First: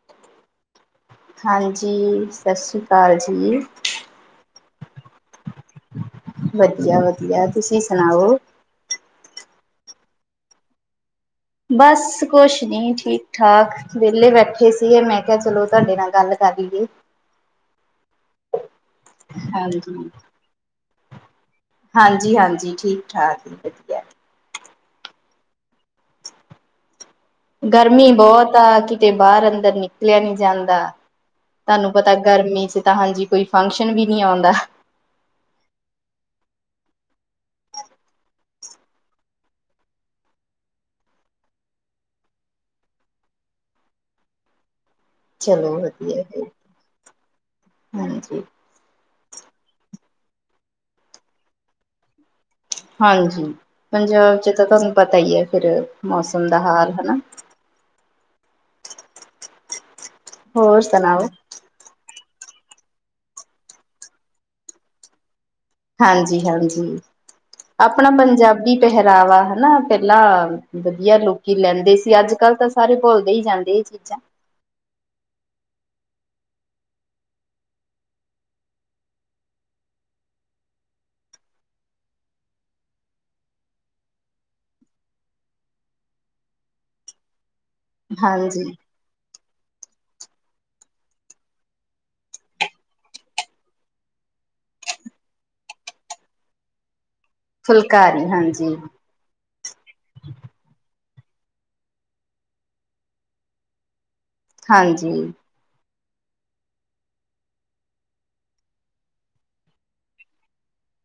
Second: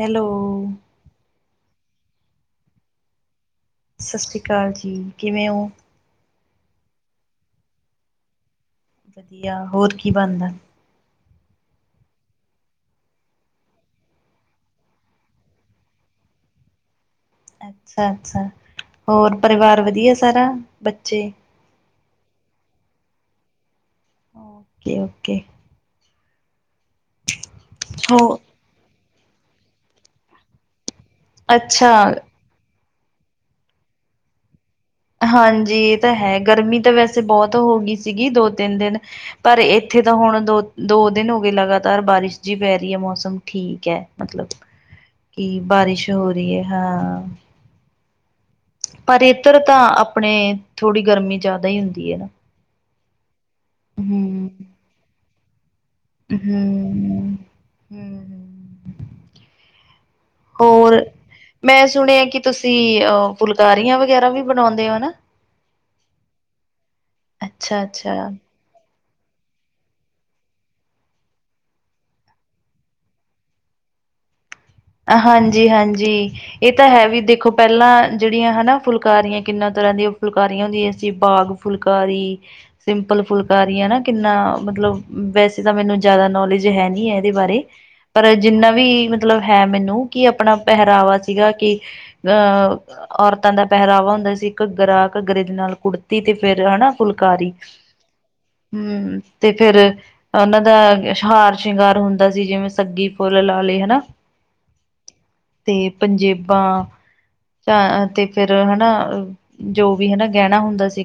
Hello, ਹਾਂਜੀ, ਸਤਿ ਸ਼੍ਰੀ ਅਕਾਲ ਜੀ। ਸਤਿ ਸ਼੍ਰੀ ਅਕਾਲ ਜੀ। ਕਿਵੇਂ ਹੋ? ਵਧੀਆ -ਵਧੀਆ ਤੁਸੀਂ ਸੁਣਾਓ? ਵਧੀਆ, ਹੋਰ ਕੀ ਬਣਦਾ। ਬਸ ਕੁਛ ਨੀ, ਠੀਕ -ਠਾਕ। ਵਿਹਲੇ ਬੈਠੇ ਸੀਗੇ, ਮੈਂ ਕਿਹਾ ਚਲੋ ਤੁਹਾਡੇ ਨਾਲ ਗੱਲ ਕਰ ਲਈਏ। ਅੱਛਾ- ਅੱਛਾ ਹੋਰ ਪਰਿਵਾਰ ਹਾਂਜੀ ਵਧੀਆ ਸਾਰਾ ਬੱਚੇ। ਹਾਂਜੀ- ਹਾਂਜੀ ਠੀਕ- ਠਾਕ ਜੀ ਵਧੀਆ। Okay -okay. ਗਰਮੀ ਹੋ ਬਹੁਤ ਆ ਕਿਤੇ ਬਾਹਰ- ਅੰਦਰ ਨਿਕਲਿਆ ਨਹੀਂ ਜਾਂਦਾ। ਅੱਛਾ ਤੁਹਾਨੂੰ ਪਤਾ ਗਰਮੀ ਚ' ਤਾਂ ਹਾਂਜੀ, ਕੋਈ ਫੰਕਸ਼ਨ ਵੀ ਨਹੀਂ ਆਉਂਦਾ। ਹਾਂਜੀ, ਇਹ ਤਾਂ ਹੈ ਗਰਮੀ ਤਾਂ ਵੈਸੇ ਬਹੁਤ ਹੋ ਗਈ ਸੀਗੀ ਦੋ- ਤਿੰਨ ਦਿਨ। ਪਰ ਇੱਥੇ ਤਾਂ ਹੁਣ ਦੋ- ਦੋ ਦਿਨ ਹੋ ਗਏ ਲਗਾਤਾਰ ਬਾਰਿਸ਼ ਜਿਹੀ ਪੈ ਰਹੀ ਹੈ ਮੌਸਮ ਠੀਕ ਹੈ। ਮਤਲਬ [inaudible] ਕਿ, ਬਾਰਿਸ਼ ਵਧੀਆ ਹੋ ਫਿਰ। ਰਹੀ ਹੈ? ਹਾਂ। ਹਾਂਜੀ। ਪਰ ਇਧਰ ਤਾਂ ਆਪਣੇ ਥੋੜ੍ਹੀ ਗਰਮੀ ਜ਼ਿਆਦਾ ਹੀ ਹੁੰਦੀ ਹੈ ਨਾ। ਹਾਂਜੀ। ਪੰਜਾਬ ਚ ਤਾਂ ਤੁਹਾਨੂੰ ਪਤਾ ਹੀ ਹੈ। ਫਿਰ ਮੌਸਮ ਦਾ ਹਾਲ ਹਨਾ ਹਮ ਹਮ ਹ ਹੋਰ, ਮੈਂ ਸੁਣਿਆ ਕਿ ਤੁਸੀਂ ਅਹ ਫੁਲਕਾਰੀਆਂ ਵਗੈਰਾ ਵੀ ਬਣਾਉਂਦੇ ਹੋ। ਹਾਂਜੀ- ਹਾਂਜੀ, ਆਪਣਾ ਅੱਛਾ-ਅੱਛਾ ਪੰਜਾਬੀ ਪਹਿਰਾਵਾ ਹਨਾ। ਪਹਿਲਾਂ ਵਧੀਆ ਲੋਕੀ ਲੈਂਦੇ ਸੀ ਅੱਜ ਕੱਲ੍ਹ ਤਾਂ ਸਾਰੇ ਭੁਲਦੇ ਹੀ ਜਾਂਦੇ ਇਹ ਚੀਜ਼ਾਂ। ਹਾਂਜੀ -ਹਾਂਜੀ। ਇਹ ਤਾਂ ਹੈ ਵੀ ਦੇਖੋ ਪਹਿਲਾਂ ਏਤਾ ਏ ਏਤਾ ਹੈ ਵੀ ਪਹਿਲਾਂ ਦੇਖੋ ਜਿਹੜੀਆਂ ਹਨਾ, ਫੁਲਕਾਰੀਆਂ ਕਿੰਨਾ ਤਰ੍ਹਾਂ ਦੀਆਂ ਫੁਲਕਾਰੀਆਂ ਹੁੰਦੀਆਂ ਸੀ। ਬਾਗ ਫੁਲਕਾਰੀ ਸਿੰਪਲ ਫੁਲਕਾਰੀਆਂ ਨਾ, ਕਿੰਨਾ ਮਤਲਬ ਵੈਸੇ ਤਾਂ ਮੈਨੂੰ ਜ਼ਿਆਦਾ ਨੌਲੇਜ ਹੈ ਨਹੀਂ ਹੈ ਇਹਦੇ ਬਾਰੇ ਪਰ ਹਾਂਜੀ ਜਿੰਨਾ ਵੀ ਮਤਲਬ ਹੈ। ਮੈਨੂੰ ਕਿ ਆਪਣਾ ਪਹਿਰਾਵਾ ਸੀਗਾ ਕਿ ਅਹ ਔਰਤਾਂ ਦਾ ਪਹਿਰਾਵਾ ਹੁੰਦਾ ਸੀ, ਘੱਗਰਾ -ਘੱਗਰੇ ਦੇ ਨਾਲ ਕੁੜਤੀ ਤੇ ਫੇਰ ਹਨਾ ਫੁਲਕਾਰੀ ਫੁਲਕਾਰੀ ਹਾਂਜੀ ਹਮ ਤੇ ਫੇਰ ਉਹਨਾਂ ਦਾ ਹਾਰ ਸ਼ਿੰਗਾਰ ਹੁੰਦਾ ਸੀ। ਜਿਵੇਂ ਸੱਗੀ ਫੁੱਲ ਲਾ ਲਏ ਹਨਾ ਹਾਂਜੀ ਤੇ ਪੰਜੇਬਾਂ ਤੇ ਫੇਰ ਹਨਾ ਜੋ ਵੀ ਗਹਿਣਾ ਹੁੰਦਾ ਸੀ।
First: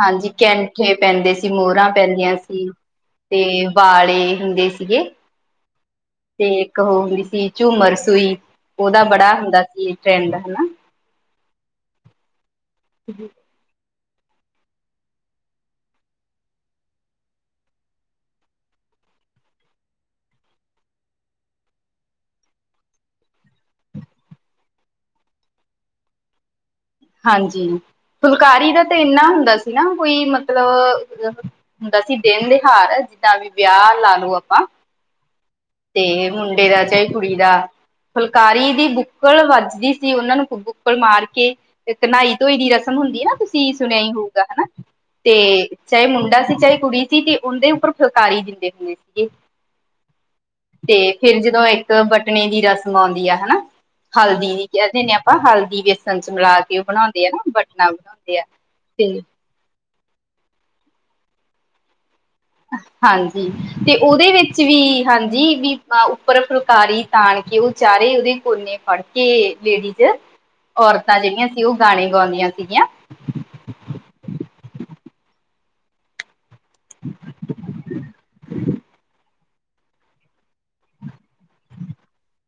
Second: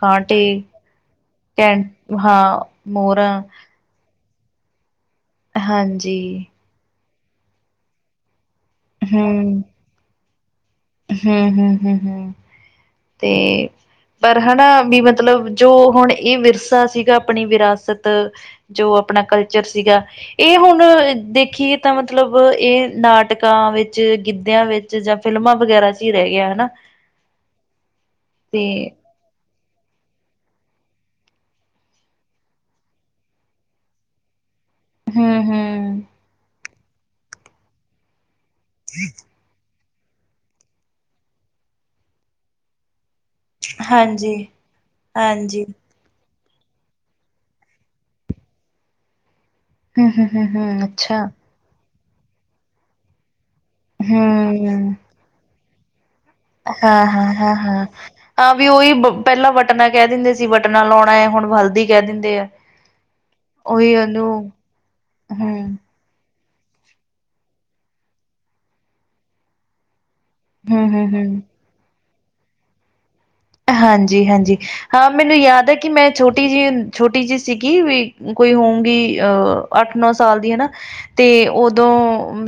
ਹਾਂਜੀ! ਕੈਂਠੇ ਪੈਂਦੇ ਸੀ। ਕੈਂ ਮੋਰਾਂ ਪੈਂਦੀਆਂ ਹਾਂ ਸੀ ਮੋਹਰਾਂ ਤੇ ਵਾਲੇ ਹੁੰਦੇ ਸੀਗੇ ਹਾਂਜੀ ਤੇ ਇੱਕ ਉਹ ਹੁੰਦੀ ਸੀ। ਝੂਮਰ ਸੂਈ ਉਹਦਾ ਬੜਾ ਹੁੰਦਾ ਹੂੰ ਸੀ ਟਰੈਂਡ ਹਨਾ ਅਤੇ ਪਰ ਹਨਾ ਵੀ ਮਤਲਬ ਜੋ ਹੁਣ ਇਹ ਵਿਰਸਾ ਸੀਗਾ ਆਪਣੀ ਵਿਰਾਸਤ ਜੋ ਆਪਣਾ ਕਲਚਰ ਸੀਗਾ ਇਹ ਹੁਣ ਦੇਖੀਏ ਤਾਂ ਮਤਲਬ ਇਹ ਨਾਟਕ ਤਾਂ ਵਿੱਚ ਗਿੱਧਿਆਂ ਵਿੱਚ ਜਾਂ ਫਿਲਮਾਂ ਵਗੈਰਾ ਚ ਹੀ ਰਹਿ ਗਿਆ ਹਨਾ। ਹਾਂਜੀ! ਫੁਲਕਾਰੀ ਦਾ ਤੇ ਇੰਨਾ ਹੁੰਦਾ ਸੀ। ਨਾ ਕੋਈ ਮਤਲਬ ਹੁੰਦਾ ਸੀ। ਦਿਨ ਤਿਉਹਾਰ ਜਿੱਦਾਂ ਵੀ ਵਿਆਹ ਲਾ ਲੋ ਆਪਾਂ। ਹਮ ਹਮ ਤੇ ਮੁੰਡੇ ਦਾ ਤੇ ਕੁੜੀ ਦਾ ਫੁਲਕਾਰੀ ਦੀ ਬੁੱਕਲ ਵੱਜਦੀ ਸੀ। ਉਹਨਾਂ ਨੂੰ ਬੁੱਕਲ ਮਾਰ ਕੇ ਘਨਾਈ ਧੋਈ ਦੀ ਰਸਮ ਹੁੰਦੀ ਹੈ ਨਾ ਤੀ ਸੁਣਿਆ ਹੀ ਹਾਂਜੀ ਹੋਊਗਾ ਹਨਾ ਤੇ ਹਾਂਜੀ ਚਾਹੇ ਮੁੰਡਾ ਸੀ ਚਾਹੇ ਕੁੜੀ ਸੀ ਤੇ ਉਹਦੇ ਉੱਪਰ ਫੁਲਕਾਰੀ ਦਿੰਦੇ ਹੁੰਦੇ ਸੀਗੇ। ਹਮ- ਹਮ- ਹਮ- ਹਮ ਤੇ ਫੇਰ ਜਦੋਂ ਇੱਕ ਬਟਣੇ ਦੀ ਰਸਮ ਆਉਂਦੀ ਆ ਹਨਾ ਹੂੰ, ਹਲਦੀ ਦੀ ਕਹਿ ਹਾਂ-ਹਾਂ-ਹਾਂ-ਹਾਂ। ਦਿੰਦੇ ਆਪਾਂ ਹਲਦੀ ਵ [unintelligible] ਹਾਂ- ਹਾਂ- ਹਾਂ- ਹਾਂ ਆਹ ਵੀ ਉਹੀ ਤੇ ਪਹਿਲਾਂ ਵਟ ਪਹਿਲਾਂ ਕਹਿ ਦਿੰਦੇ ਸੀ। ਬਟਨਾ ਲਾਉਣਾ ਏ, ਹੁਣ ਹਲਦੀ ਕਹਿ ਦਿੰਦੇ ਆ ਹਾਂਜੀ ਉਹੀ ਤੇ ਉਹਨੂੰ ਉਹਦੇ ਵਿੱਚ ਵੀ ਹਾਂਜੀ ਵੀ ਹੂੰ, ਉੱਪਰ ਫੁਲਕਾਰੀ ਤਾਣ ਕੇ ਉਹ ਚਾਰੇ ਉਹਦੇ ਕੋਨੇ ਫੜ ਕੇ ਲੇਡੀਜ਼ ਔਰਤਾਂ ਹੂੰ-ਹੂੰ-ਹੂੰ। ਜਿਹੜੀਆਂ ਸੀ ਉਹ ਗਾਣੇ ਗਾਉਂਦੀਆਂ ਸੀਗੀਆਂ। ਹਾਂਜੀ ਹਾਂਜੀ ਹਾਂ ਮੈਨੂੰ ਯਾਦ ਐ ਕਿ ਮੈਂ ਛੋਟੀ ਜਿਹੀ ਛੋਟੀ ਜਿ ਸੀਗੀ ਵੀ ਕੋਈ ਹੋਊਗੀ ਅਹ ਅੱਠ- ਨੌ ਸਾਲ ਦੀ ਹਨਾ ਤੇ ਉਦੋਂ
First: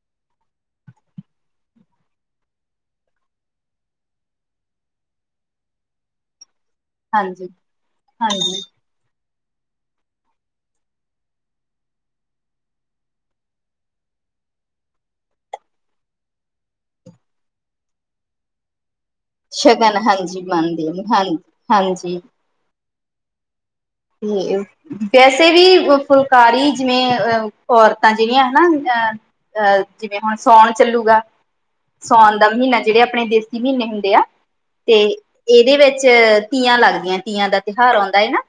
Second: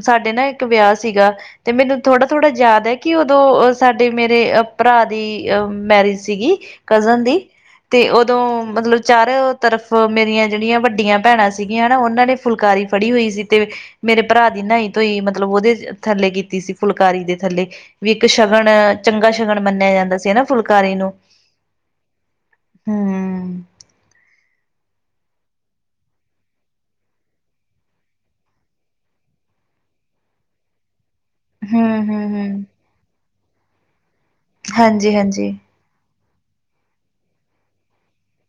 ਸਾਡੇ ਨਾ ਇੱਕ ਵਿਆਹ ਸੀਗਾ। ਤੇ ਮੈਨੂੰ ਥੋੜਾ- ਥੋੜ੍ਹਾ ਯਾਦ ਹੈ ਕਿ ਉਦੋਂ ਅਹ ਸਾਡੇ ਮੇਰੇ ਅਹ ਭਰਾ ਦੀ ਅਹ ਮੈਰਿਜ ਸੀਗੀ ਕਜ਼ਨ ਦੀ ਹਾਂਜੀ ਤੇ ਉਦੋਂ ਹਾਂਜੀ ਮਤਲਬ ਚਾਰੋ ਤਰਫ ਮੇਰੀਆਂ ਜਿਹੜੀਆਂ ਵੱਡੀਆਂ ਭੈਣਾਂ ਸੀਗੀਆਂ ਹੈ ਨਾ ਉਹਨਾਂ ਨੇ ਫੁਲਕਾਰੀ ਫੜੀ ਹੋਈ ਸੀ ਤੇ ਮੇਰੇ ਭਰਾ ਦੀ ਨਾਈ ਧੋਈ ਮਤਲਬ ਉਹਦੇ ਥੱਲੇ ਕੀਤੀ ਸੀ ਫੁਲਕਾਰੀ ਦੇ ਥੱਲੇ ਵੀ ਇੱਕ ਸ਼ਗਨ ਚੰਗਾ ਸ਼ਗਨ ਮੰਨਿਆ ਜਾਂਦਾ ਸੀ ਹਨਾ ਮੰਨਦੇ ਹਾਂਜੀ -ਹਾਂਜੀ ਹਮਮ [unintelligible] ਵੈਸੇ ਵੀ ਫੁਲਕਾਰੀ ਜਿਵੇਂ ਅਹ ਔਰਤਾਂ ਜਿਹੜੀਆਂ ਹਨਾ ਅਹ ਅਹ ਜਿਵੇਂ ਹੁਣ ਸਾਉਣ ਚੱਲੂਗਾ ਸਾਉਣ ਦਾ ਹੂੰ-ਹੂੰ-ਹੂੰ, ਮਹੀਨਾ ਜਿਹੜੇ ਆਪਣੇ ਦੇਸੀ ਮਹੀਨੇ ਹੁੰਦੇ ਆ। ਤੇ ਹਾਂਜੀ-ਹਾਂਜੀ, ਇਹਦੇ ਵਿੱਚ ਤੀਆਂ ਲੱਗਦੀਆਂ ਤੀਆਂ ਦਾ ਤਿਉਹਾਰ ਆਉਂਦਾ ਹੈ ਨਾ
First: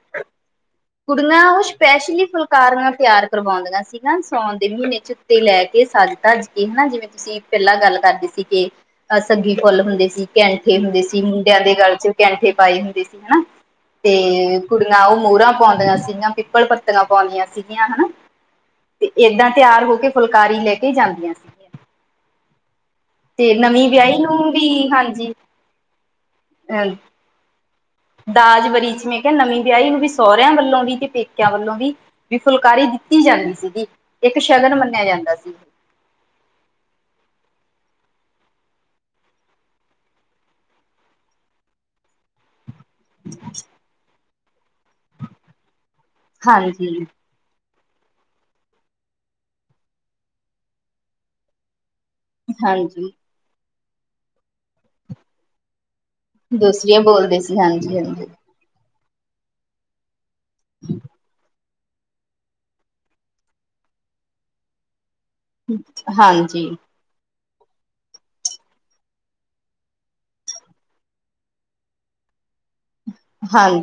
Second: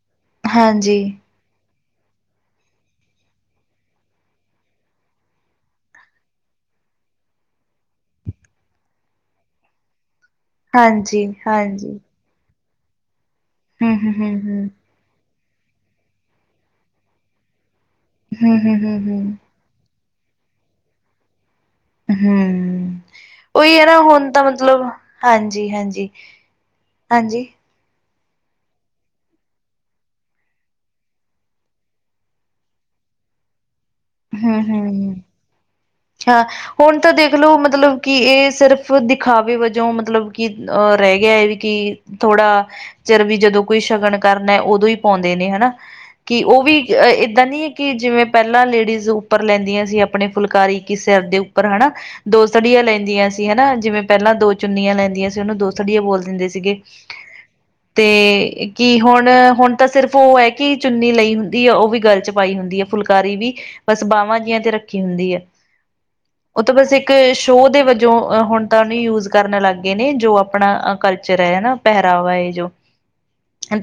ਹਾਂਜੀ ਉਹ ਸਪੈਸ਼ਲੀ ਫੁਲਕਾਰੀਆਂ ਤਿਆਰ ਕਰਵਾਉਂਦੀਆਂ ਸੀ ਸਾਉਣ ਦੇ ਮਹੀਨੇ ਚ ਤੇ ਲੈ ਕੇ ਸਜ ਤੱਜ ਕੇ ਹਨਾ ਜਿਵੇਂ ਤੁਸੀਂ ਪਹਿਲਾਂ ਗੱਲ ਕਰਦੇ ਸੀ ਕਿ ਅ ਸੱਗੀ ਫੁੱਲ ਹੁੰਦੇ ਸੀ ਕੈਂਠੇ ਹੁੰਦੇ ਸੀ ਮੁੰਡਿਆਂ ਦੇ ਹਾਂਜੀ-ਹਾਂਜੀ, ਗਲ ਚ ਕੈਂਠੇ ਪਾਏ ਹੁੰਦੇ ਸੀ ਹਨਾ ਤੇ ਹੂੰ-ਹੂੰ-ਹੂੰ-ਹੂੰ, ਕੁੜੀਆਂ ਨਾ ਉਹ ਮੋਰਾ ਪਾਉਂਦੀਆਂ ਸੀਗੀਆਂ, ਪਿੱਪਲ ਪੱਤਾਂ ਪਾਉਂਦੀਆਂ ਸੀਗੀਆਂ, ਹਨਾ ਹੂੰ-ਹੂੰ-ਹੂੰ-ਹੂੰ। ਹੂੰ, ਹੂੰ, ਹੂੰ, ਹੂੰ, ਤੇ ਹੂੰ, ਏਦਾਂ ਤਿਆਰ ਹੋ ਕੇ ਫੁਲਕਾਰੀ ਲੈ ਕੇ ਜਾਂਦੀਆਂ ਸੀਗੀਆਂ ਹੂੰ, ਹੂੰ, ਉਹੀ ਹੈ ਨਾ ਵਿਆਹੀ ਹੁਣ ਤਾਂ ਨੂੰ ਵੀ ਮਤਲਬ ਹਾਂਜੀ ਹਾਂਜੀ-ਹਾਂਜੀ। ਅਹ ਹਾਂਜੀ ਦਾਜ ਵਰੀ ਚ ਮੈ ਕਿਹਾ ਨਵੀਂ ਵਿਆਹੀ ਨੂੰ ਵੀ ਸਹਰਿਆਂ ਵੱਲੋਂ ਵੀ ਤੇ ਪੇਕਿਆਂ ਵੱਲੋਂ ਵੀ। ਵੀ ਫੁਲਕਾਰੀ ਦਿੱਤੀ ਜਾਂਦੀ ਸੀਗੀ, ਇੱਕ ਸ਼ਗਨ ਮੰਨਿਆ ਹੂੰ, ਜਾਂਦਾ ਸੀ। ਹਾਂ, ਹੁਣ ਤਾਂ ਦੇਖਲੋ ਮਤਲਬ ਕਿ ਇਹ ਸਿਰਫ ਦਿਖਾਵੇ ਵਜੋਂ ਮਤਲਬ ਕਿ ਅਹ ਰਹਿ ਗਿਆ ਹੈ ਵੀ ਕਿ ਥੋੜਾ ਚਿਰ ਵੀ ਜਦੋਂ ਕੋਈ ਸ਼ਗਨ ਕਰਨਾ ਉਦੋਂ ਹੀ ਪਾਉਂਦੇ ਨੇ ਹਨਾ, ਕਿ ਉਹ ਵੀ ਹਾਂਜੀ ਅਹ ਇੱਦਾਂ ਨੀ ਹੈ ਕਿ ਜਿਵੇਂ ਪਹਿਲਾ ਲੇਡੀਜ਼ ਉੱਪਰ ਲੈਂਦੀਆ ਸੀ ਆਪਣੇ ਫੁਲਕਾਰੀ ਕਿ ਸਿਰ ਦੇ ਉੱਪਰ ਹਨਾ, ਦੋਸੜੀਆ ਹਾਂਜੀ ਲੈਂਦੀਆ ਸੀ ਹਨਾ ਜਿਵੇਂ ਪਹਿਲਾਂ ਦੋ ਚੁੰਨੀਆਂ ਲੈਂਦੀਆ ਸੀ ਉਹਨੂੰ ਦੋ ਥੋੜੀ ਬੋਲ ਦਿੰਦੇ ਸੀਗੇ ਦੂਸਰੀਆਂ ਬੋਲਦੇ ਸੀ ਹਾਂਜੀ ਹਾਂਜੀ ਤੇ ਕਿ ਹੁਣ ਹੁਣ ਤਾਂ ਸਿਰਫ ਉਹ ਹੈ ਕਿ ਚੁੰਨੀ ਲਈ ਦੀ ਆ ਉਹ ਵੀ ਗਲ ਚ ਪਾਈ ਹੁੰਦੀ ਹੈ ਫੁਲਕਾਰੀ ਵੀ ਬਸ ਬਾਹਵਾਂ ਜਿਆ ਤੇ ਰੱਖੀ ਹੁੰਦੀ ਹੈ, ਉਹ ਹਾਂਜੀ ਤਾਂ ਬਸ ਇੱਕ ਸ਼ੋਅ ਦੇ ਵਜੋਂ ਹੁਣ ਤਾਂ ਉਹਨੂੰ ਯੂਜ ਕਰਨ ਲੱਗ ਗਏ ਨੇ ਜੋ ਆਪਣਾ ਕਲਚਰ ਆ ਹੈ ਨਾ ਪਹਿਰਾਵਾ ਇਹ ਜੋ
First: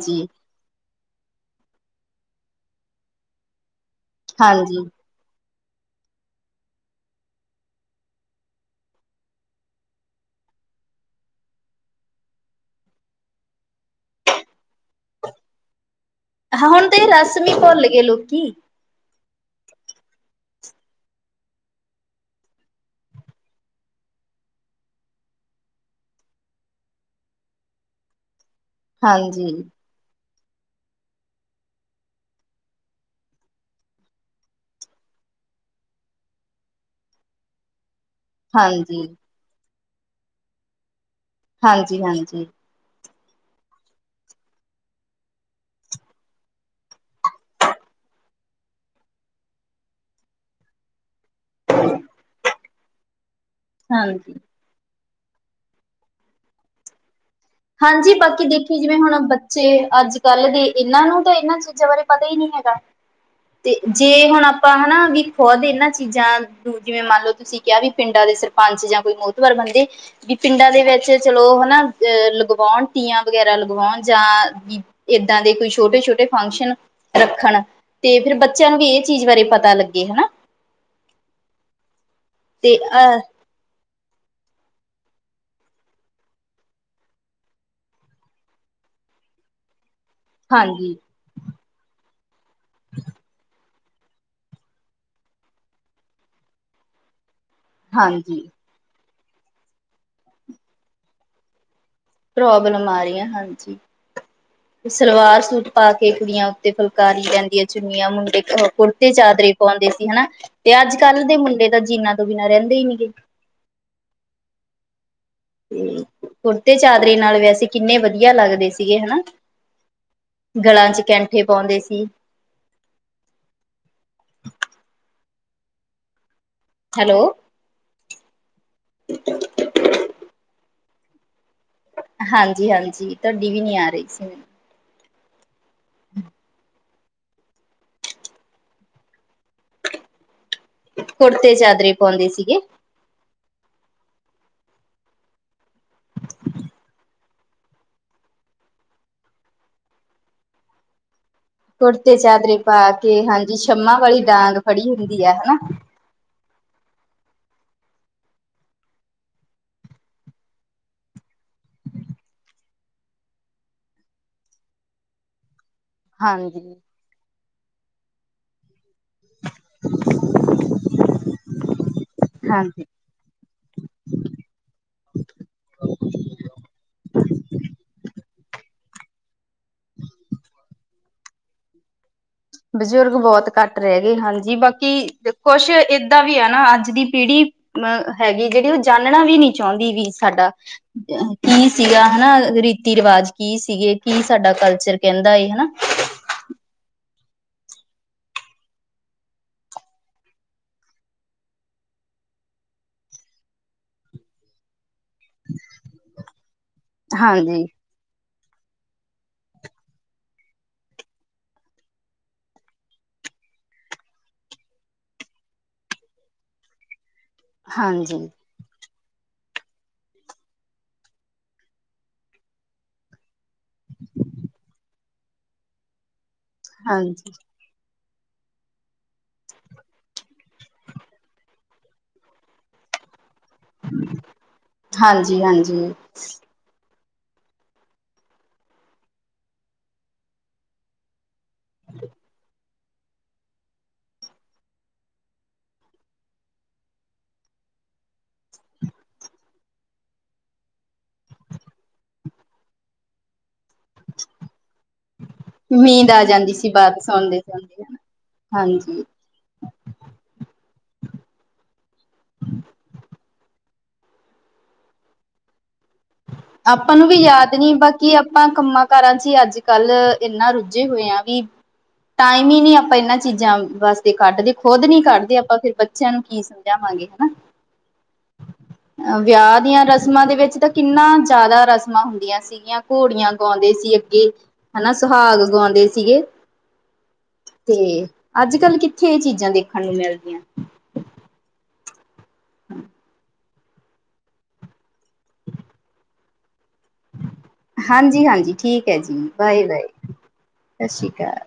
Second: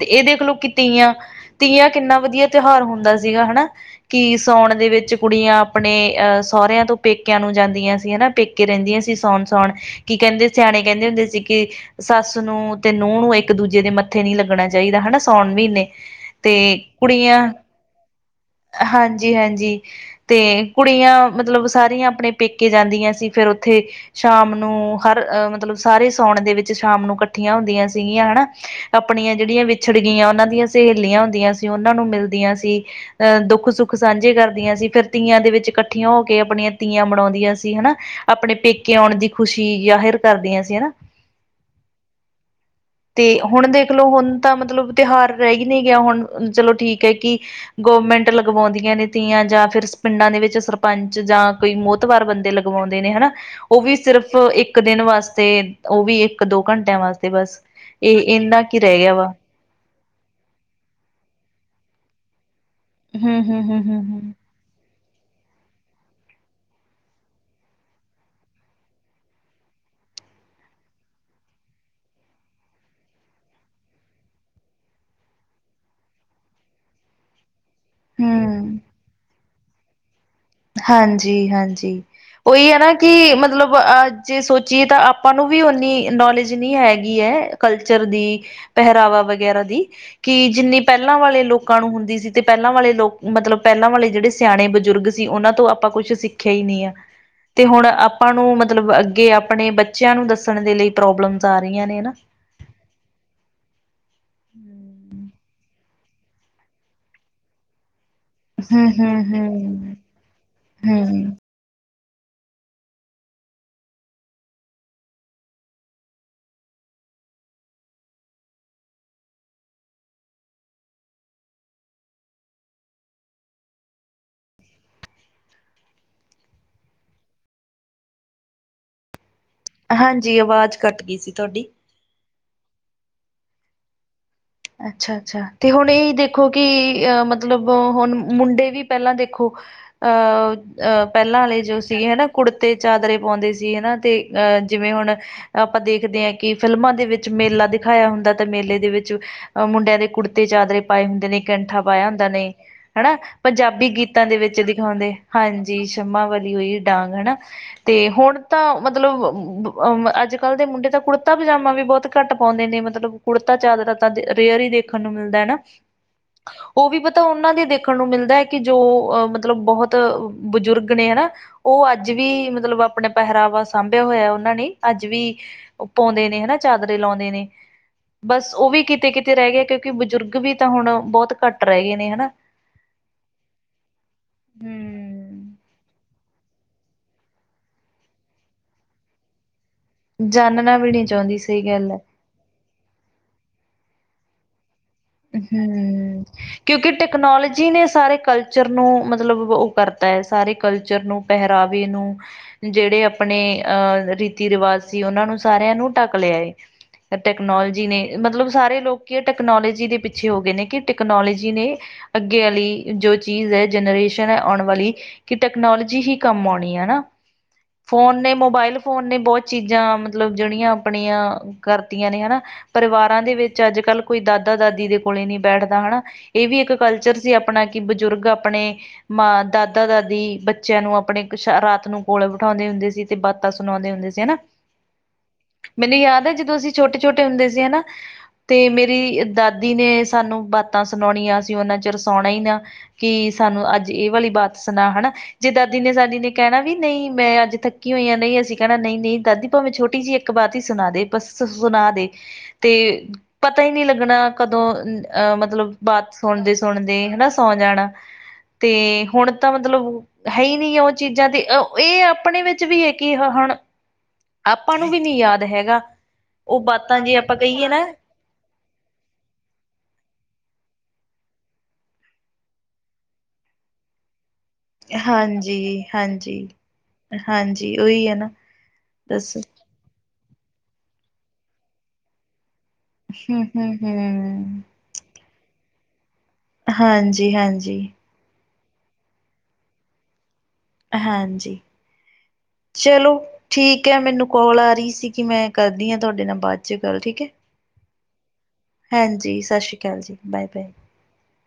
ਤੇ ਇਹ ਦੇਖਲਓ ਕਿ ਤੀਆਂ- ਤੀਆਂ ਕਿੰਨਾ ਵਧੀਆ ਤਿਉਹਾਰ ਹੁੰਦਾ ਸੀਗਾ ਹਨਾ, ਕੀ ਸੌਉਣ ਹਾਂਜੀ ਦੇ ਵਿੱਚ ਵਿੱਚ ਕੁੜੀਆਂ ਆਪਣੇ ਸਹੁਰਿਆਂ ਤੋਂ ਪੇਕਿਆਂ ਨੂੰ ਜਾਂਦੀਆਂ ਸੀ ਹਨਾ ਪੇਕੇ ਰਹਿੰਦੀਆਂ ਸੀ ਸ਼ੌਉਣ- ਸੌਉਣ ਕੀ ਕਹਿੰਦੇ ਸਿਆਨੇ ਕਹਿੰਦੇ ਹੁੰਦੇ ਸੀ ਕੇ ਸੱਸ ਨੂੰ ਤੇ ਨੂੰਹ ਨੂੰ ਇੱਕ ਦੂਜੇ ਦੇ ਮੱਥੇ ਨਹੀ ਲੱਗਣਾ ਚਾਹੀਦਾ ਹਨਾ ਸਾਉਣ ਦੇ ਮਹੀਨੇ, ਹਾਂ, ਹੁਣ ਤੇ ਰਸਮੀ ਹੀ ਭੁੱਲ ਗਏ ਲੋਕੀ, ਹਾਂਜੀ-ਹਾਂਜੀ। ਤੇ ਕੁੜੀਆਂ ਮਤਲਬ ਸਾਰੀਆਂ ਆਪਣੇ ਪੇਕੇ ਜਾਂਦੀਆਂ ਸੀ, ਫਿਰ ਉੱਥੇ ਸ਼ਾਮ ਨੂੰ ਹਰ ਅਹ ਮਤਲਬ ਸਾਰੇ ਸਾਉਣ ਦੇ ਵਿੱਚ ਸ਼ਾਮ ਨੂੰ ਇਕੱਠੀਆਂ ਹੁੰਦੀਆ ਸੀਗੀਆਂ ਹਨਾ, ਆਪਣੀਆ ਹਾਂਜੀ ਜਿਹੜੀਆਂ ਛੜ ਗਈਆ, ਉਹਨਾਂ ਦੀਆਂ ਸਹੇਲੀਆਂ ਹੁੰਦੀਆ ਸੀ, ਉਹਨਾਂ ਨੂੰ ਮਿਲਦੀਆ ਸੀ, ਅਹ ਦੁੱਖ ਸੁੱਖ ਸਾਂਝੇ ਕਰ ਸੀ ਫਿਰ ਤੀਆਂ ਦੇ ਵਿੱਚ ਇਕੱਠੀਆਂ ਹੋ ਕੇ ਆਪਣੀਆਂ ਤੀਆਂ ਬਣਾਉਂਦੀਆਂ ਸੀ, ਹਨਾ ਆਪਣੇ ਪੇਕੇ ਹਾਂਜੀ ਆਉਣ ਦੀ ਖੁਸ਼ੀ ਜਾਹਿਰ ਕਰਦੀਆਂ ਸੀ ਹਨਾ ਹਾਂਜੀ-ਹਾਂਜੀ। ਤੇ ਹੁਣ ਦੇਖਲੋ ਹੁਣ ਤਾਂ ਮਤਲਬ ਤਿਉਹਾਰ ਰਹਿ ਹੀ ਨਹੀਂ ਗਿਆ, ਹੁਣ ਚਲੋ ਠੀਕ ਹੈ ਕਿ ਗੋਰਮੈਂਟ ਲਗਵਾਉਂਦੀਆਂ ਨੇ ਤੀਆ ਜਾਂ ਫਿਰ ਪਿੰਡਾਂ ਦੇ ਵਿੱਚ ਸਰਪੰਚ ਜਾਂ ਕੋਈ ਮੋਤਵਾਰ ਬੰਦੇ ਲਗਵਾਉਂਦੇ ਨੇ ਹੈਨਾ ਉਹ ਵੀ ਸਿਰਫ਼ ਹਾਂਜੀ ਇੱਕ ਦਿਨ ਵਾਸਤੇ ਉਹ ਵੀ ਇੱਕ ਦੋ ਘੰਟਿਆ ਵਾਸਤੇ ਬਸ ਹਾਂਜੀ, ਇਹ ਬਾਕੀ ਇੰਨਾ ਦੇਖੀਏ ਕੀ ਜਿਵੇਂ ਰਹਿ ਗਿਆ ਹੁਣ ਵਾ ਬੱਚੇ ਅੱਜ ਕੱਲ੍ਹ ਦੇ ਇਹਨਾਂ ਨੂੰ ਤਾਂ ਇਹਨਾਂ ਚੀਜ਼ਾਂ ਬਾਰੇ ਪਤਾ ਹੀ ਨਹੀਂ ਹੈਗਾ। ਹਮ ਹਮ ਹਮ ਤੇ ਹਮ ਜੇ ਹਮ ਹੁਣ ਆ ਆਪਾਂ ਹਨਾ ਵੀ ਖੁਦ ਇਹਨਾਂ ਚੀਜ਼ਾਂ ਨੂੰ ਜਿਵੇਂ ਮੰਨ ਲਓ, ਤੁਸੀਂ ਕਿਹਾ ਵੀ ਪਿੰਡਾਂ ਦੇ ਸਰਪੰਚ ਜਾਂ ਕੋਈ ਮੋਤਵਾਰ ਬੰਦੇ ਵੀ ਪਿੰਡਾਂ ਦੇ ਵਿੱਚ ਚਲੋ ਹਨਾ ਅਹ ਲਵਾਉਣ ਤੀਆਂ ਵਗੈਰਾ ਲਗਵਾਉਣ, ਜਾਂ ਇੱਦਾਂ ਦੇ ਕੋਈ ਛੋਟੇ- ਛੋਟੇ ਫੰਕਸ਼ਨ ਰੱਖਣ ਤੇ ਫਿਰ ਬੱਚਿਆਂ ਹਮ ਨੂੰ ਵੀ ਇਹ ਚੀਜ਼ ਬਾਰੇ ਪਤਾ ਲੱਗੇ ਹਨਾ, ਹਾਂਜੀ-ਹਾਂਜੀ, ਉਹੀ ਹੈ ਤੇ ਨਾ ਅਹ ਕਿ ਮਤਲਬ ਅਹ ਜੇ ਸੋਚੀਏ ਤਾਂ ਆਪਾਂ ਨੂੰ ਵੀ ਉਨੀ ਨੌਲੇਜ ਨਹੀਂ ਹੈਗੀ ਹੈ, ਕਲਚਰ ਦੀ ਪਹਿਰਾਵਾ ਵਗੈਰਾ ਦੀ ਕਿ ਜਿੰਨੀ ਹਾਂਜੀ ਪਹਿਲਾਂ ਵਾਲੇ ਲੋਕਾਂ ਨੂੰ ਹੁੰਦੀ ਸੀ ਤੇ ਪਹਿਲਾਂ ਵਾਲੇ ਲੋਕ ਮਤਲਬ ਪਹਿਲਾਂ ਵਾਲੇ ਜਿਹੜੇ ਸਿਆਣੇ ਬਜ਼ੁਰਗ ਸੀ, ਉਹਨਾਂ ਤੋਂ ਆਪਾਂ ਕੁਛ ਸਿੱਖਿਆ ਹੀ ਨਹੀ ਆ, ਤੇ ਹੁਣ ਆਪਾਂ ਹਾਂਜੀ ਨੂੰ ਮਤਲਬ ਮਤਲਬ ਅੱਗੇ ਆਪਣੇ ਬੱਚਿਆਂ ਨੂੰ ਦੱਸਣ ਦੇ ਲਈ ਪ੍ਰੋਬਲਮਸ ਆ ਰਹੀਆਂ ਨੇ, ਪ੍ਰੋਬਲਮ ਆ ਰਹੀਆਂ ਹਾਂਜੀ, ਸਲਵਾਰ ਸੂਟ ਪਾ ਕੇ ਕੁੜੀਆਂ ਉੱਤੇ ਫੁਲਕਾਰੀ ਰੈਂਦੀਆਂ ਚੁੰਨੀਆਂ ਮੁੰਡੇ ਹੂੰ, ਕੁੜਤੇ ਹੂੰ, ਚਾਦਰਰੇ ਪਾਉਂਦੇ ਹੂੰ, ਸੀ ਹਨਾ ਤੇ ਅੱਜ ਕੱਲ੍ਹ ਹੂੰ। ਦੇ ਮੁੰਡੇ ਤਾਂ ਜੀਨਾਂ ਤੋਂ ਬਿਨਾਂ ਰਹਿੰਦੇ ਹੀ ਨੀ ਗੇ। ਤੇ ਕੁੜਤੇ-ਚਾਦਰੇ ਨਾਲ ਵੈਸੇ ਕਿੰਨੇ ਵਧੀਆ ਲੱਗਦੇ ਸੀਗੇ ਹਨਾ? ਗਲਾਂ'ਚ ਕੈਂਠੇ ਪਾਉਂਦੇ ਸੀ। ਹੈਲੋ। [unintelligible] ਹਾਂਜੀ, ਅਵਾਜ਼ ਕੱਟ ਗਈ ਸੀ, ਤੁਹਾਡੀ। ਹਾਂਜੀ-ਹਾਂਜੀ ਤੁਹਾਡੀ ਵੀ ਨੀ ਆ ਰਹੀ ਸੀ, ਮੈਨੂੰ। ਅੱਛਾ-ਅੱਛਾ, ਤੇ ਹੁਣ ਇਹੀ ਦੇਖੋ ਕਿ, ਅ ਮਤਲਬ ਮਤਲਬ ਹੁਣ, ਮੁੰਡੇ ਵੀ ਪਹਿਲਾਂ ਦੇਖੋ ਅਹ-ਅਹ ਪਹਿਲਾਂ ਕੁੜਤੇ ਵਾਲੇ ਜੋ ਚਾਦਰੇ ਸੀਗੇ ਹਨਾ ਪਾਉਂਦੇ ਸੀਗੇ ਕੁੜਤੇ ਚਾਦਰੇ ਪਾਉਂਦੇ ਸੀ ਹਨਾ ਤੇ, ਅਹ ਜਿਵੇਂ ਹੁਣ ਆਪਾਂ ਦੇਖਦੇ ਆਂ ਕਿ ਫਿਲਮਾਂ ਦੇ ਵਿੱਚ ਮੇਲਾ ਦਿਖਾਇਆ ਹੁੰਦਾ, ਤੇ ਮੇਲੇ ਦੇ ਵਿੱਚ ਅਹ ਮੁੰਡਿਆਂ ਦੇ ਕੁੜਤੇ-ਚਾਦਰੇ ਪਾਏ ਹੁੰਦੇ ਨੇ, ਕੈੰਠਾ ਪਾਇਆ ਕੁੜਤੇ ਹੁੰਦਾ ਨੇ, ਚਾਦਰੇ ਪਾ ਹੈਣਾ। ਕੇ ਹਾਂਜੀ ਪੰਜਾਬੀ ਛੰਮਾਂ ਵਾਲੀ ਗੀਤਾਂ ਦੇ ਡਾਂਗ ਵਿੱਚ ਫੜੀ ਦਿਖਾਂਉਦੇ, ਹੁੰਦੀ ਆ ਹਨਾ ਹਾਂਜੀ ਜੰਮਾ ਵਾਲੀ ਹੋਈ ਏ, ਡਾਂਗ ਹਣਾ। ਤੇ ਹੁਣ ਤਾਂ ਮਤਲਬ, ਅ ਅੱਜ-ਕੱਲ ਦੇ ਮੁੰਡੇ ਤਾ ਕੁੜਤਾ-ਪਜਾਮਾ ਵੀ ਬਹੁਤ ਘੱਟ ਪਾਉਂਦੇ ਨੇ, ਮਤਲਬ ਕੁੜਤਾ-ਚਾਦਰਾ ਤਾਂ ਕਈ ਵਾਰੀ ਦੇਖਣ ਨੂੰ ਮਿਲਦਾ ਹਨਾ, ਹਾਂਜੀ ਉਹ ਵੀ ਪਤਾ ਉਹਨਾਂ ਦੀ ਦੇਖਣ ਨੂੰ ਮਿਲਦਾ ਹੈ, ਕਿ ਜੋ ਮਤਲਬ ਬਹੁਤ ਬਜ਼ੁਰਗ ਨੇ ਹਣਾ, ਉਹ ਅੱਜ ਵੀ ਮਤਲਬ ਹਾਂਜੀ ਆਪਣਾ ਪਹਿਰਾਵਾ ਸਾਂਭਿਆ ਹੋਇਆ ਉਹਨਾਂ ਨੇ। ਅੱਜ ਵੀ ਓ ਪਾਉਂਦੇ ਨੇ, ਹਨਾ ਚਾਦਰੇ ਲਾਉਂਦੇ ਨੇ। ਬਸ, ਉਹ ਵੀ ਕਿਤੇ-ਕਿਤੇ ਰਹਿ ਗਿਆ, ਕਿਉਂਕਿ ਬਜ਼ੁਰਗ ਵੀ ਤਾਂ ਹੁਣ ਬਹੁਤ ਘੱਟ ਰਹਿ ਗਏ ਨੇ, ਹਨਾ। ਬਜ਼ੁਰਗ ਬਹੁਤ ਘੱਟ ਰਹਿ ਗਏ, ਹਾਂਜੀ ਬਾਕੀ ਹਮ ਕੁਛ ਏਦਾਂ ਵੀ ਹੈ ਨਾ ਅੱਜ ਦੀ ਪੀੜੀ ਅਹ, ਹੈਗੀ, ਜਿਹੜੀ ਉਹ ਜਾਨਨਾ ਵੀ ਨੀ, ਚਾਹੁੰਦੀ ਵੀ ਸਾਡਾ, ਜਾਨਣਾ ਵੀ ਨਹੀਂ ਚਾਹੁੰਦੀ ਸਹੀ ਕੀ ਗੱਲ ਹੈ ਸੀਗਾ ਹਨਾ ਰੀਤੀ-ਰਿਵਾਜ। ਕੀ ਸੀਗੇ, ਕੀ ਸਾਡਾ ਕਲਚਰ ਕਹਿੰਦਾ ਏ ਹਨਾ ਹੂੰ। ਕਿਉਂਕਿ ਟੈਕਨੋਲੋਜੀ ਨੇ ਸਾਰੇ ਕਲਚਰ ਨੂੰ, ਮਤਲਬ ਉਹ ਕਰਤਾ ਹੈ, ਸਾਰੇ ਕਲਚਰ ਨੂੰ ਪਹਿਰਾਵੇ ਨੂੰ, ਜਿਹੜੇ ਆਪਣੇ ਅ ਰੀਤੀ ਰਿਵਾਜ ਅਸੀ ਉਹਨਾਂ ਨੂੰ ਸਾਰਿਆਂ ਨੂੰ ਢੱਕ ਲਿਆ ਏ, ਹਾਂਜੀ, ਟੈਕਨੋਲਜੀ ਨੇ ਮਤਲਬ ਸਾਰੇ ਲੋਕੀ ਟੈਕਨੋਲੇਜੀ ਦੇ ਪਿੱਛੇ ਹੋ ਗਏ ਨੇ, ਕਿ ਟੈਕਨੋਲੋਜੀ ਨੇ ਅੱਗੇ ਵਾਲੀ ਜੋ ਚੀਜ਼ ਐ, ਜਨਰੇਸ਼ਨ ਹੈ ਆਉਣ ਵਾਲੀ ਕਿ ਟੈਕਨੋਲੋਜੀ ਹੀ ਕੰਮ ਆਉਣੀ ਏ, ਹੈਨਾ। ਹਾਂਜੀ, ਫੋਨ ਨੇ ਮੋਬਾਇਲ ਫੋਨ ਨੇ ਬਹੁਤ ਚੀਜ਼ਾਂ, ਮਤਲਬ ਜਿਹੜੀਆਂ ਆਪਣੀਆਂ ਕਰਤੀਆਂ ਨੇ ਹਨਾ। ਪਰਿਵਾਰਾਂ ਦੇ ਵਿੱਚ ਅੱਜ-ਕੱਲ ਕੋਈ ਦਾਦਾ-ਦਾਦੀ ਦੇ ਕੋਲੇ ਨੀ ਬੈਠਦਾ ਹਣਾ। ਇਹ ਵੀ ਇੱਕ ਕਲਚਰ ਹਾਂਜੀ, ਸੀ ਆਪਣਾ ਕਿ ਬਜ਼ੁਰਗ, ਆਪਣੇ ਮਾਂ, ਦਾਦਾ, ਦਾਦੀ ਬੱਚਿਆਂ ਨੂੰ ਆਪਣੇ ਰਾਤ ਨੂੰ ਕੋਲੇ ਬਿਠਾਉਂਦੇ ਹੁੰਦੇ ਸੀ ਤੇ, ਬਾਤਾ ਸੁਣਾਉਂਦੇ ਹੁੰਦੇ ਸੀ, ਹਨਾ। ਹਾਂਜੀ, ਹਾਂਜੀ। ਮੈਨੂੰ ਯਾਦ ਹੈ ਜਦੋਂ ਅਸੀਂ ਛੋਟੇ-ਛੋਟੇ ਹੁੰਦੇ ਸੀ ਹਨਾ, ਤੇ ਮੇਰੀ ਦਾਦੀ ਨੇ ਸਾਨੂੰ ਬਾਤਾਂ ਸੁਣਾਉਣੀਆਂ ਸੀਂ ਉਹਨਾ ਚੇਰ ਸੋਣਾ ਹੀ ਨਾ, ਕਿ ਸਾਨੂੰ ਅੱਜ ਇਹ ਵਾਲੀ ਬਾਤ ਸੁਣਾ ਹਨਾ ਜੇ ਦਾਦੀ ਨੇ ਸਾਡੀ ਨੇ ਕਹਿਣਾ ਵੀ ਨਹੀਂ, 'ਮੈਂ' ਅੱਜ ਥੱਕੀ ਹੋਈ ਹਾਂ ਨਹੀਂ ਅਸੀਂ ਕਹਿਣਾ, ਨਹੀਂ-ਨਹੀਂ ਦਾਦੀ ਭਾਵੇਂ ਛੋਟੀ ਜਿਹੀ ਇੱਕ ਬਾਤ ਹੀ ਸੁਣਾਦੇ, ਬਸ ਸੁਣਾਦੇ ਤੇ ਪਤਾ ਹੀ ਨਹੀਂ ਲੱਗਣਾ ਕਦੋਂ, ਮ ਮਤਲਬ ਨੀਂਦ ਬਾਤ ਆ ਜਾਂਦੀ ਸੀ ਬਾਤ ਸੁਣਦੇ-ਸੁਣਦੇ, ਹਨਾ ਸੁਣਦੇ ਸੌਂ ਸੁਣਦੇ ਜਾਣਾ ਤੇ ਹਾਂਜੀ। ਹੁਣ ਤਾਂ ਮਤਲਬ ਹੈਹੀ ਨਹੀਂ ਉਹ ਚੀਜ਼ਾਂ ਤੇ ਅ ਇਹ ਆਪਣੇ ਵਿੱਚ ਵੀ ਹੈ ਕਿ, ਹੁਣ ਆਪਾਂ ਨੂੰ ਵੀ ਨੀ ਯਾਦ ਹੈਗਾ। ਉਹ ਆਪਾਂ ਬਾਤਾਂ ਨੂੰ ਵੀ ਜੇ ਯਾਦ ਕਹੀਏ ਨੀ, ਨਾ ਬਾਕੀ ਆਪਾਂ ਕੰਮਾ ਕਾਰਾਂ'ਚ ਹੀ ਅੱਜ-ਕੱਲ ਇਨਾ ਰੁੱਝੇ ਹੋਏ ਆਂ ਵੀ ਟਾਈਮ ਹੀ ਨਹੀਂ ਆਪਾਂ ਇਹਨਾਂ ਚੀਜ਼ਾਂ ਨੂੰ, ਬਸ ਤੇ ਕੱਢਦੇ, ਖੁਦ ਨੀ ਕੱਢਦੇ, ਆਪਾਂ ਹਾਂਜੀ ਫਿਰ ਬੱਚਿਆਂ ਨੂੰ ਹਾਂਜੀ ਕੀ ਸਮਝਾਵਾਂਗੇ ਹਨਾ। ਹਾਂਜੀ ਉਹੀ ਹੈ ਨਾ ਦੱਸ ਵਿਆਹ ਦੀਆਂ ਰਸਮਾਂ ਦੇ ਵਿੱਚ ਤਾਂ ਕਿੰਨਾ ਜ਼ਿਆਦਾ ਰਸਮਾਂ ਹੁੰਦੀਆਂ ਸੀਗੀਆਂ। ਘੋੜੀਆਂ ਹੂੰ ਗਾਉਂਦੇ ਹੂੰ ਸੀ ਅੱਗੇ ਹੂੰ ਹਨਾ ਸੁਹਾਗ ਗਾਉਂਦੇ ਸੀਗੇ ਹਾਂਜੀ ਤੇ ਹਾਂਜੀ ਅੱਜ ਕੱਲ੍ਹ ਕਿੱਥੇ ਇਹ ਚੀਜ਼ਾਂ ਦੇਖਣ ਨੂੰ ਮਿਲਦੀਆਂ। ਹਾਂਜੀ ਚਲੋ ਠੀਕ ਹੈ ਮੈਨੂੰ ਕੋਲ ਆ ਰਹੀ ਸੀ ਕਿ ਮੈਂ ਕਰਦੀ ਹਾਂ ਤੁਹਾਡੇ ਨਾਲ ਬਾਦ ਚ ਗੱਲ ਠੀਕ ਹੈ। ਹਾਂਜੀ-ਹਾਂਜੀ ਹਾਂਜੀ ਠੀਕ ਹੈ ਜੀ ਹਾਂਜੀ ਸਤਿ ਸ਼੍ਰੀ ਬਾਏ-ਬਾਏ ਅਕਾਲ ਜੀ ਬਾਏ ਬਾਏ ਸਸ ਸ੍ਰੀ ਕਾਲ।